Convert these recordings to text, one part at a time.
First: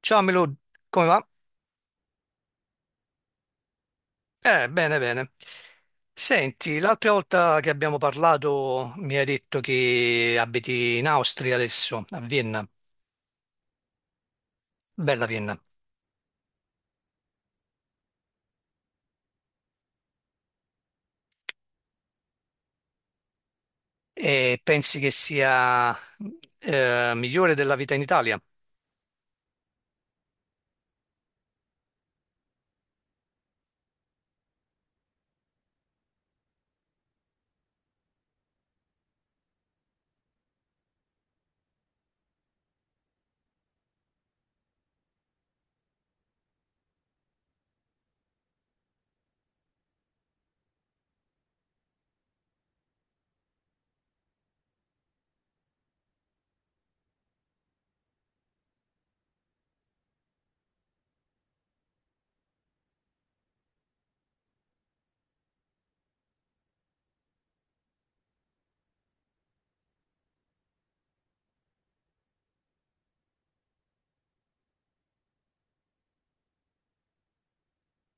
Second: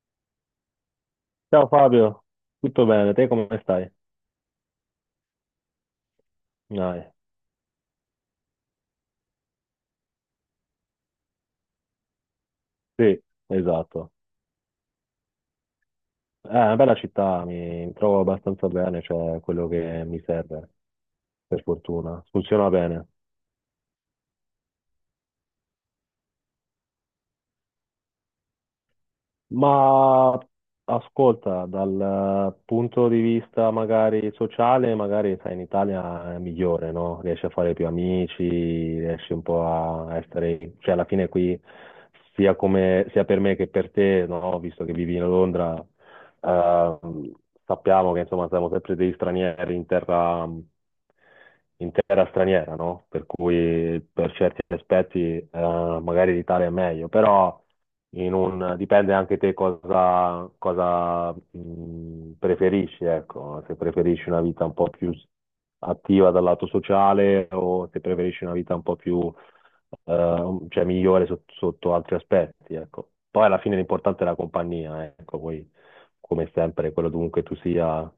Ciao Milud, come va? Ciao Fabio, tutto bene? Te come stai? Bene, bene. Senti, l'altra Dai, volta che abbiamo parlato mi hai detto che abiti in Austria adesso, a Vienna, sì, esatto. bella Vienna, È una bella città, mi trovo abbastanza bene, cioè quello che mi serve, per fortuna. Funziona bene. e pensi che sia migliore della vita in Italia? Ma ascolta, dal punto di vista magari sociale, magari sai, in Italia è migliore, no? Riesci a fare più amici, riesci un po' a essere, cioè alla fine qui, sia come, sia per me che per te, no? Visto che vivi a Londra. Ehm, Sappiamo che insomma siamo sempre degli stranieri in terra straniera, no? Per cui per certi aspetti magari l'Italia è meglio, però dipende anche te cosa, cosa preferisci, ecco, se preferisci una vita un po' più attiva dal lato sociale o se preferisci una vita un po' più cioè migliore sotto altri aspetti, ecco. Poi alla fine l'importante è la compagnia, ecco, poi come sempre, quello dovunque tu sia,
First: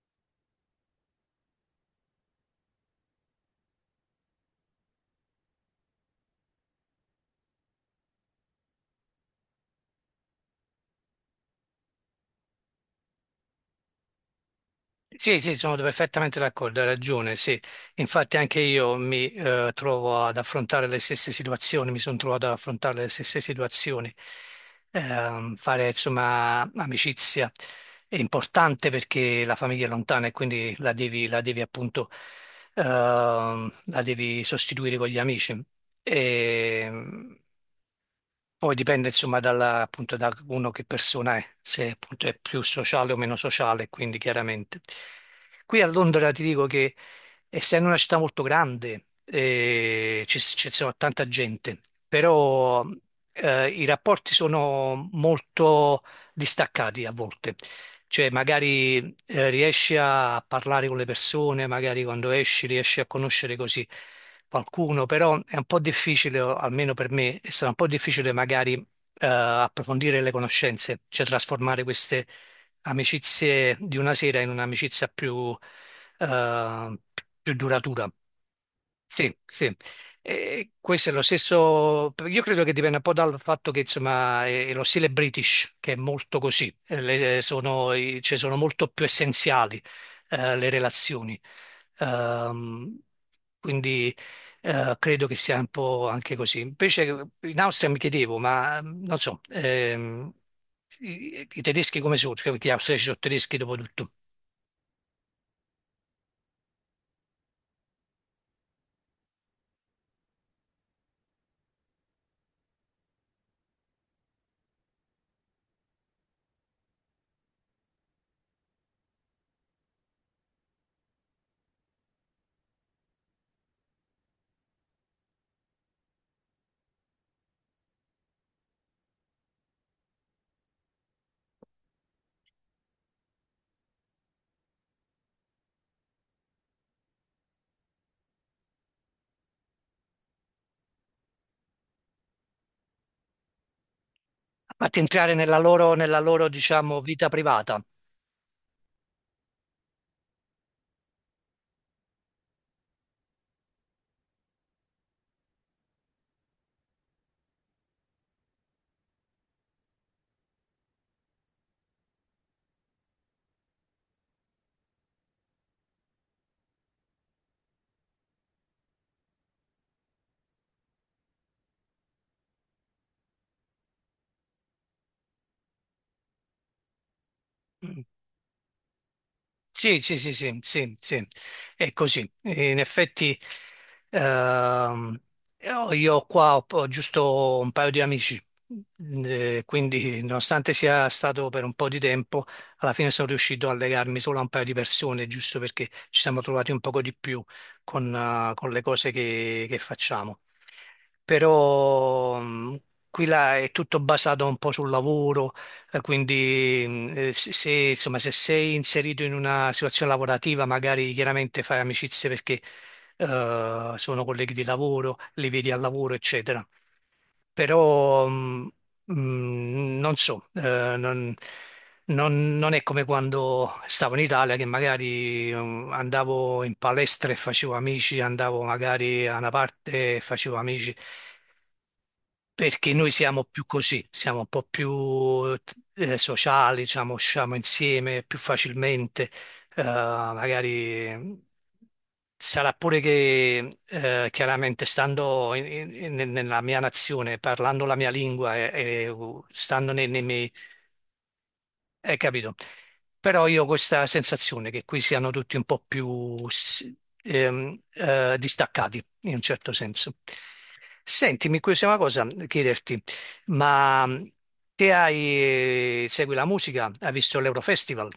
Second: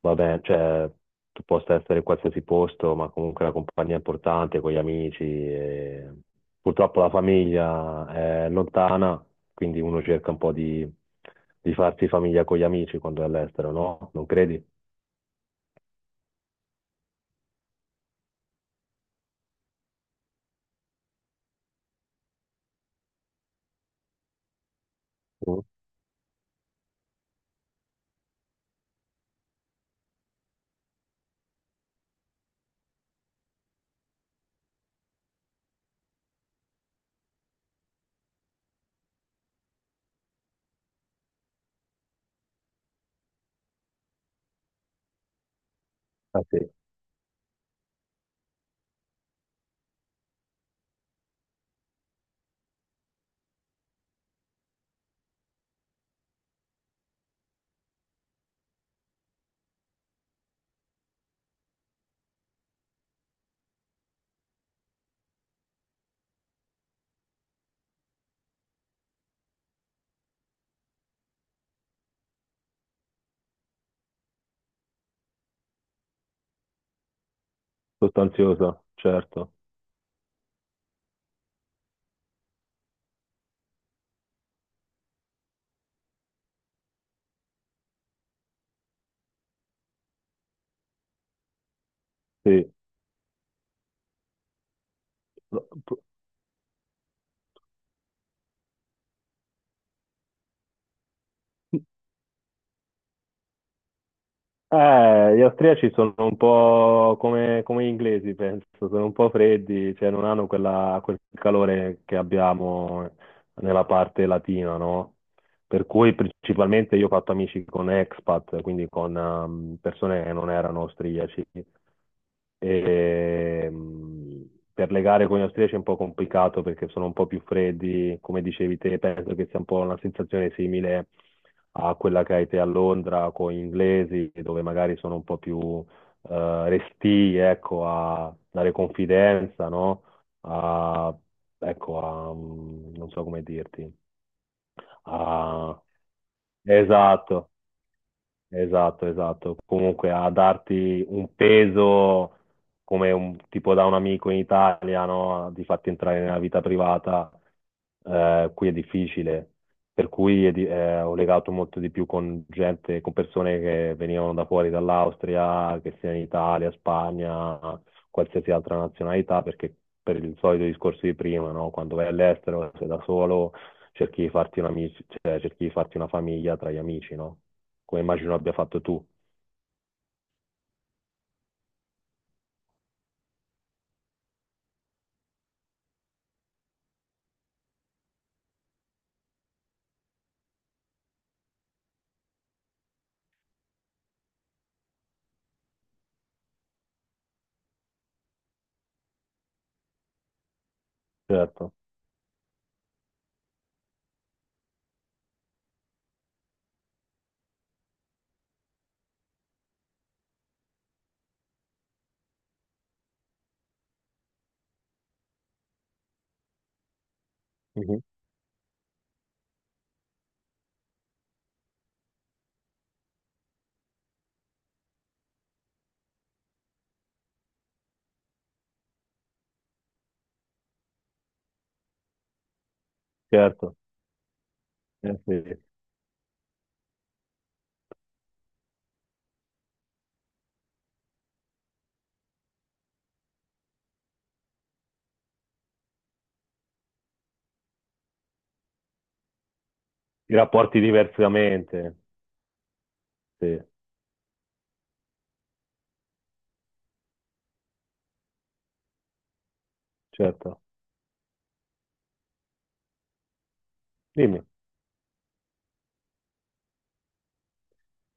va bene, cioè tu possa essere in qualsiasi posto, ma comunque la compagnia è importante, con gli amici. Purtroppo la famiglia è lontana, quindi uno cerca un po' di farsi famiglia con gli amici quando è all'estero, no? Non credi? Sì, sì, sono perfettamente d'accordo, hai ragione, sì. Infatti anche io mi trovo ad affrontare le stesse situazioni, mi sono trovato ad affrontare le stesse situazioni. Mm. Fare insomma amicizia è importante perché la famiglia è lontana e quindi la devi appunto la devi sostituire con gli amici. E, poi dipende insomma dalla, appunto da uno che persona è, se appunto è più sociale o meno sociale, quindi chiaramente. Qui a Londra ti Ah sì, dico che essendo una città molto grande ci sono tanta gente, però i rapporti sono molto distaccati a volte. Cioè magari riesci a parlare con le persone, magari quando esci riesci a conoscere così qualcuno, però è un po' difficile, o almeno per me, è stato un po' difficile magari approfondire le conoscenze, cioè trasformare queste amicizie di una sera in un'amicizia più, eh, più duratura. sostanziosa, Sì, certo. sì. E questo è lo stesso, io credo che dipenda un po' dal fatto che insomma è lo stile British che è molto così. Sono, cioè, sono molto più essenziali le relazioni. Sì. Ehm, quindi credo che sia un po' anche così. Invece in Austria mi chiedevo, ma non so, i tedeschi come sono? Cioè, perché gli austriaci sono tedeschi dopo tutto. Gli austriaci sono un po' come, come gli inglesi, penso, sono un po' freddi, cioè non hanno quel calore che abbiamo nella parte latina, no? Per cui principalmente io ho fatto amici con expat, quindi con persone che non erano austriaci. E, per legare con gli austriaci è un po' complicato perché sono un po' più freddi, come dicevi te, penso che sia un po' una sensazione simile a quella che hai te a Londra con gli inglesi, dove magari sono un po' più restii, ecco, a dare confidenza, no? A, ecco, non so come dirti. A parte entrare A, nella loro diciamo, vita esatto. privata. Esatto, esatto. Comunque a darti un peso come un tipo da un amico in Italia, no? Di farti entrare nella vita privata, qui è difficile. Per cui è ho legato molto di più con gente, con persone che venivano da fuori, dall'Austria, che sia in Italia, Spagna, qualsiasi altra nazionalità, perché per il solito discorso di prima, no? Quando vai all'estero, sei da solo, cerchi di farti cioè, cerchi di farti una famiglia tra gli amici, no? Come Mm. immagino abbia fatto tu. Sì, sì, sì, sì, sì, sì, è così. In effetti, ehm, io qua ho, ho giusto un paio di amici, quindi nonostante sia stato per un po' di tempo, alla fine sono riuscito a legarmi solo a un paio di persone, giusto perché ci siamo trovati un poco di più con le cose che facciamo. Certo. Però, qui là è tutto basato un po' sul lavoro. Quindi se, se, insomma, se sei inserito in una situazione lavorativa, magari chiaramente fai amicizie perché sono colleghi di lavoro, li vedi al lavoro, eccetera. Mhm. Però non so, non è come quando stavo in Italia che magari andavo in palestra e facevo amici, andavo magari a una parte e facevo amici perché noi siamo più Certo, così, siamo un po' più sì. eh, sociali, diciamo, usciamo insieme più facilmente, magari sarà pure che chiaramente stando in- in- in- nella mia nazione, parlando la mia lingua e, stando nei, nei I miei rapporti diversamente, capito. Però sì, io ho questa sensazione che qui siano tutti un po' più distaccati, in un certo senso. certo. Senti, mi incuriosiva una cosa chiederti, ma Dimmi. te hai, segui la musica? Hai visto l'Eurofestival?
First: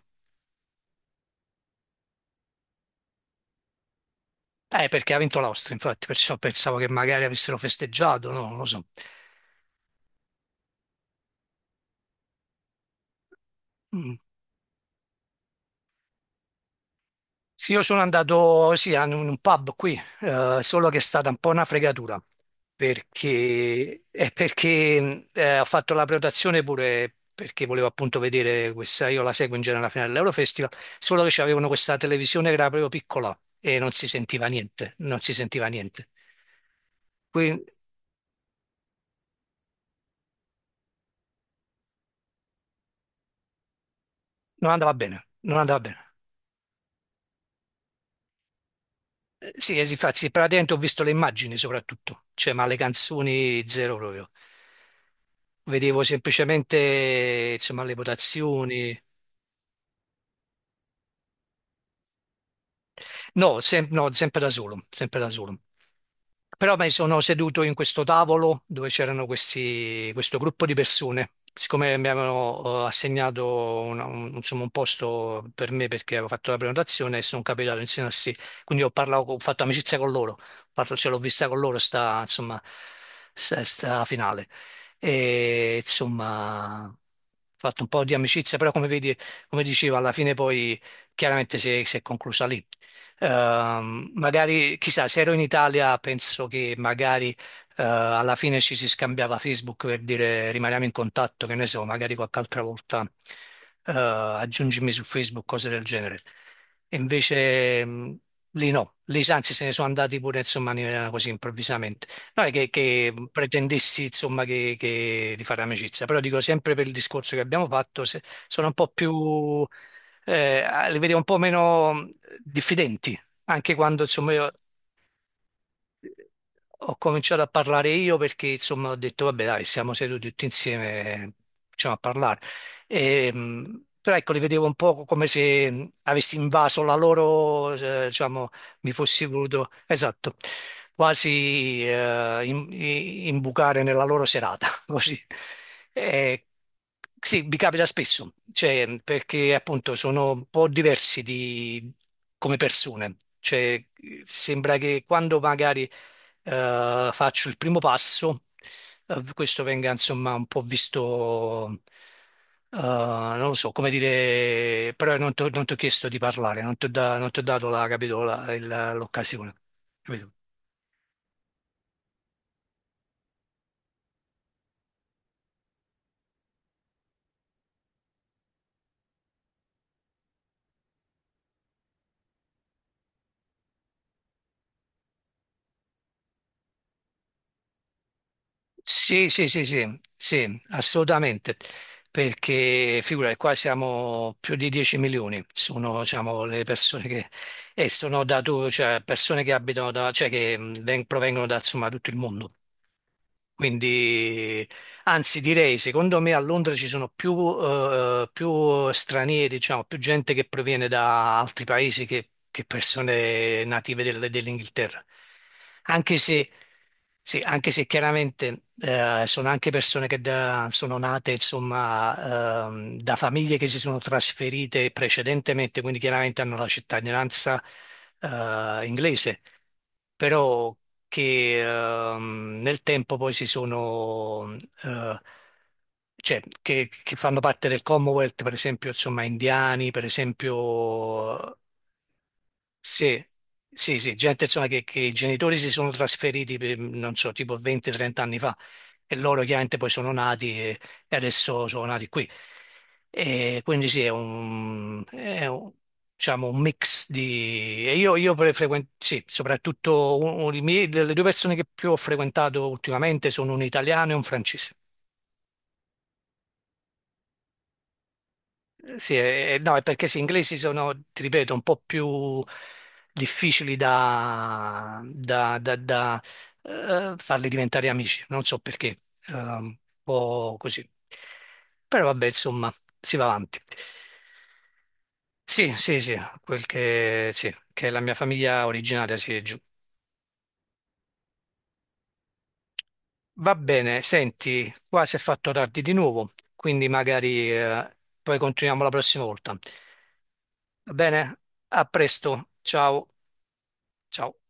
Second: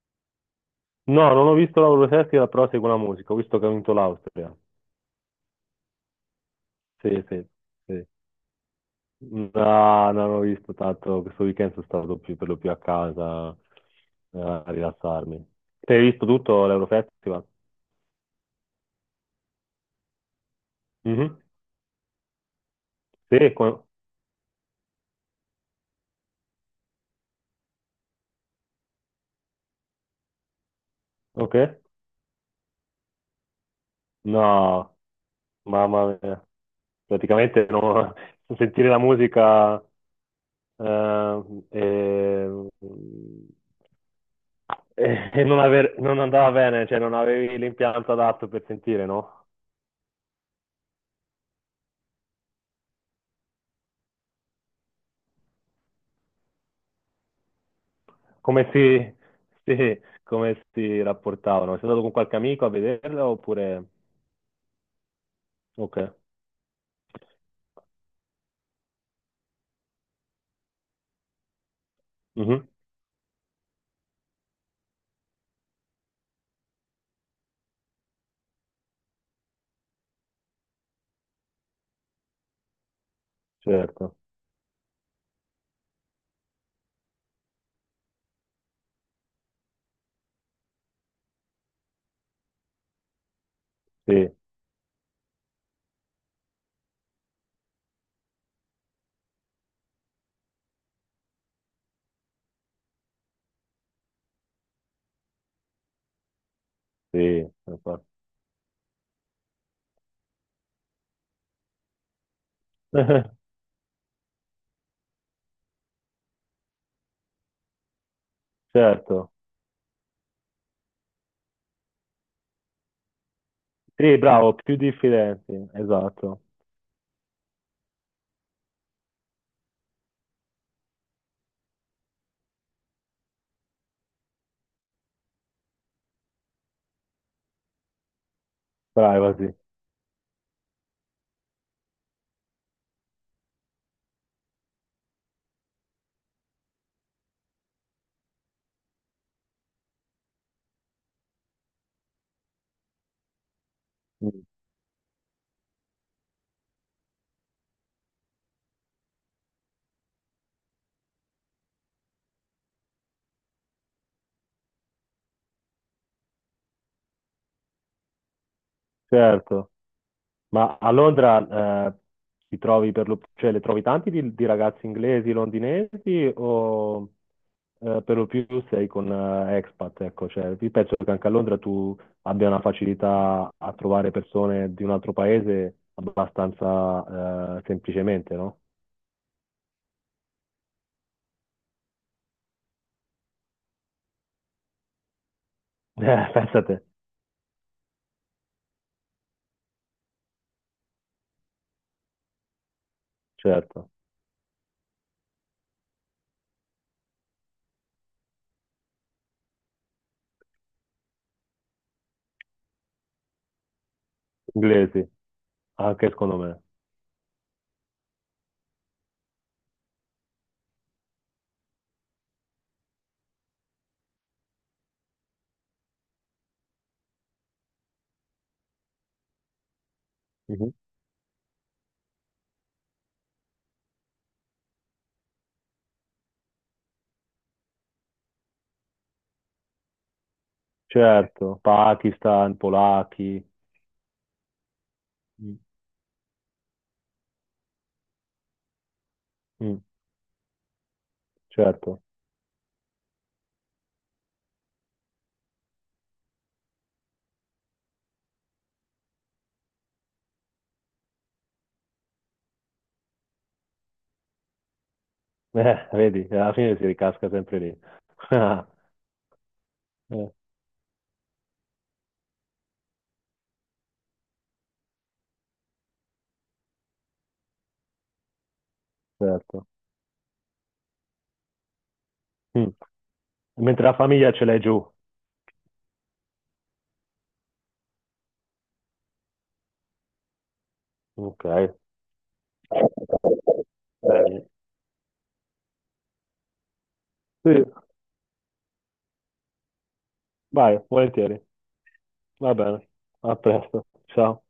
No, non ho visto l'Euro Festival, però seguo la musica, ho visto che ha vinto l'Austria. Perché ha vinto l'Austria, infatti, perciò pensavo che magari Sì, sì, avessero sì. festeggiato, no, non lo so. No, non ho visto tanto, questo weekend sono stato per lo più a casa Mm. A rilassarmi. Te hai visto tutto l'Euro Festival? Sì, io sono andato, sì, a un pub qui, solo che è stata un Mhm. po' una fregatura, Sì, con... perché, ho fatto la prenotazione pure perché volevo appunto vedere questa, io la seguo in genere alla fine dell'Eurofestival, solo che ok. c'avevano questa televisione che era proprio piccola e non si sentiva niente, No, non si sentiva niente, mamma mia. quindi Praticamente non sentire la musica eh, e, non andava bene, e non non, andava bene. non andava bene, cioè non avevi l'impianto adatto per sentire, no? Sì, sì, infatti, praticamente ho visto le immagini soprattutto, cioè, ma le canzoni zero proprio. Vedevo semplicemente, insomma, le Come votazioni. si, sì, come si rapportavano? Sei andato con qualche amico a vederlo oppure... No, sempre da solo, sempre da solo. Ok. Però mi sono seduto in questo tavolo dove c'erano questi, questo gruppo di persone. Siccome mi Mhm. avevano assegnato insomma, un posto per me perché avevo fatto la prenotazione e sono capitato insieme a sì. Quindi ho parlato, ho fatto amicizia con loro. Ce l'ho vista con loro sta, insomma, sta Certo, finale. E insomma, ho fatto un po' di amicizia, però come vedi, come dicevo, alla fine poi chiaramente si è conclusa lì. Sì, Magari, chissà, se ero in Italia penso che magari alla fine ci si scambiava Facebook per dire rimaniamo in contatto, che ne so, magari qualche altra volta aggiungimi su Facebook, cose del genere. E sì, invece infatti. Lì no, lì anzi se ne sono andati pure insomma in maniera così improvvisamente. Non è che pretendessi insomma di fare amicizia, però dico sempre per il discorso che abbiamo fatto, sono un po' Certo, più li vedi un po' meno diffidenti, anche quando sì, insomma, bravo, più diffidenti, esatto, ho cominciato a parlare io perché insomma ho detto vabbè dai siamo seduti tutti insieme cominciamo a parlare. Però ecco li vedevo un po' come se avessi invaso la loro diciamo mi fossi privacy. voluto esatto quasi imbucare nella loro serata così. Eh, sì mi capita spesso cioè perché appunto sono un po' diversi di, come persone cioè Mm. sembra che quando magari faccio il primo passo, questo venga insomma un po' visto, non lo so come dire, però non ti ho chiesto di parlare, non ti ho dato la, capito, l'occasione. Certo. Capito? Ma a Londra ti trovi per lo, cioè, le trovi tanti di ragazzi inglesi, londinesi o per lo più sei con expat? Ecco, cioè, io penso che anche a Londra tu abbia una facilità a trovare persone di un altro paese abbastanza semplicemente, no? Sì, sì, sì, sì, sì, assolutamente, perché figura, qua siamo più di 10 milioni, sono diciamo, pensa le te, persone che, e sono da tu, cioè persone che abitano da, cioè che provengono da insomma, tutto il mondo. certo, Quindi, anzi, direi, secondo me a Londra ci sono più, più stranieri, diciamo, più gente che proviene da altri paesi che persone native dell'Inghilterra. inglesi, anche Anche secondo se, me. sì, anche se chiaramente sono anche persone sono nate, insomma, da famiglie che si sono trasferite precedentemente, quindi chiaramente hanno la cittadinanza inglese. Mhm. Però che nel tempo poi si sono, eh, cioè, che fanno parte del Commonwealth, per esempio, insomma, indiani, per esempio, Certo, Pakistan, sì, polacchi. sì, sì, gente insomma che i genitori Mm. si sono trasferiti, per, non so, tipo 20-30 anni fa e loro chiaramente Mm, poi sono nati e adesso sono certo. nati qui. E quindi sì, diciamo, un mix di... E io sì, soprattutto le due persone che più ho frequentato ultimamente sono un italiano e un francese. Vedi, alla fine si ricasca sempre lì. Ah, Sì, no, è perché sì, gli eh, inglesi sono, ti ripeto, un po' più difficili da farli diventare amici, non so perché, certo. un po' così. Però vabbè, Mm. insomma, si va avanti. Mentre la famiglia ce l'hai giù. Sì, sì, sì, che la mia famiglia originaria si è giù. Ok. Va bene, Eh, senti, qua si è fatto tardi di nuovo, quindi magari, sì, poi continuiamo la prossima volta. vai, Va bene? volentieri. A presto, Va bene. ciao, A presto. ciao. Ciao.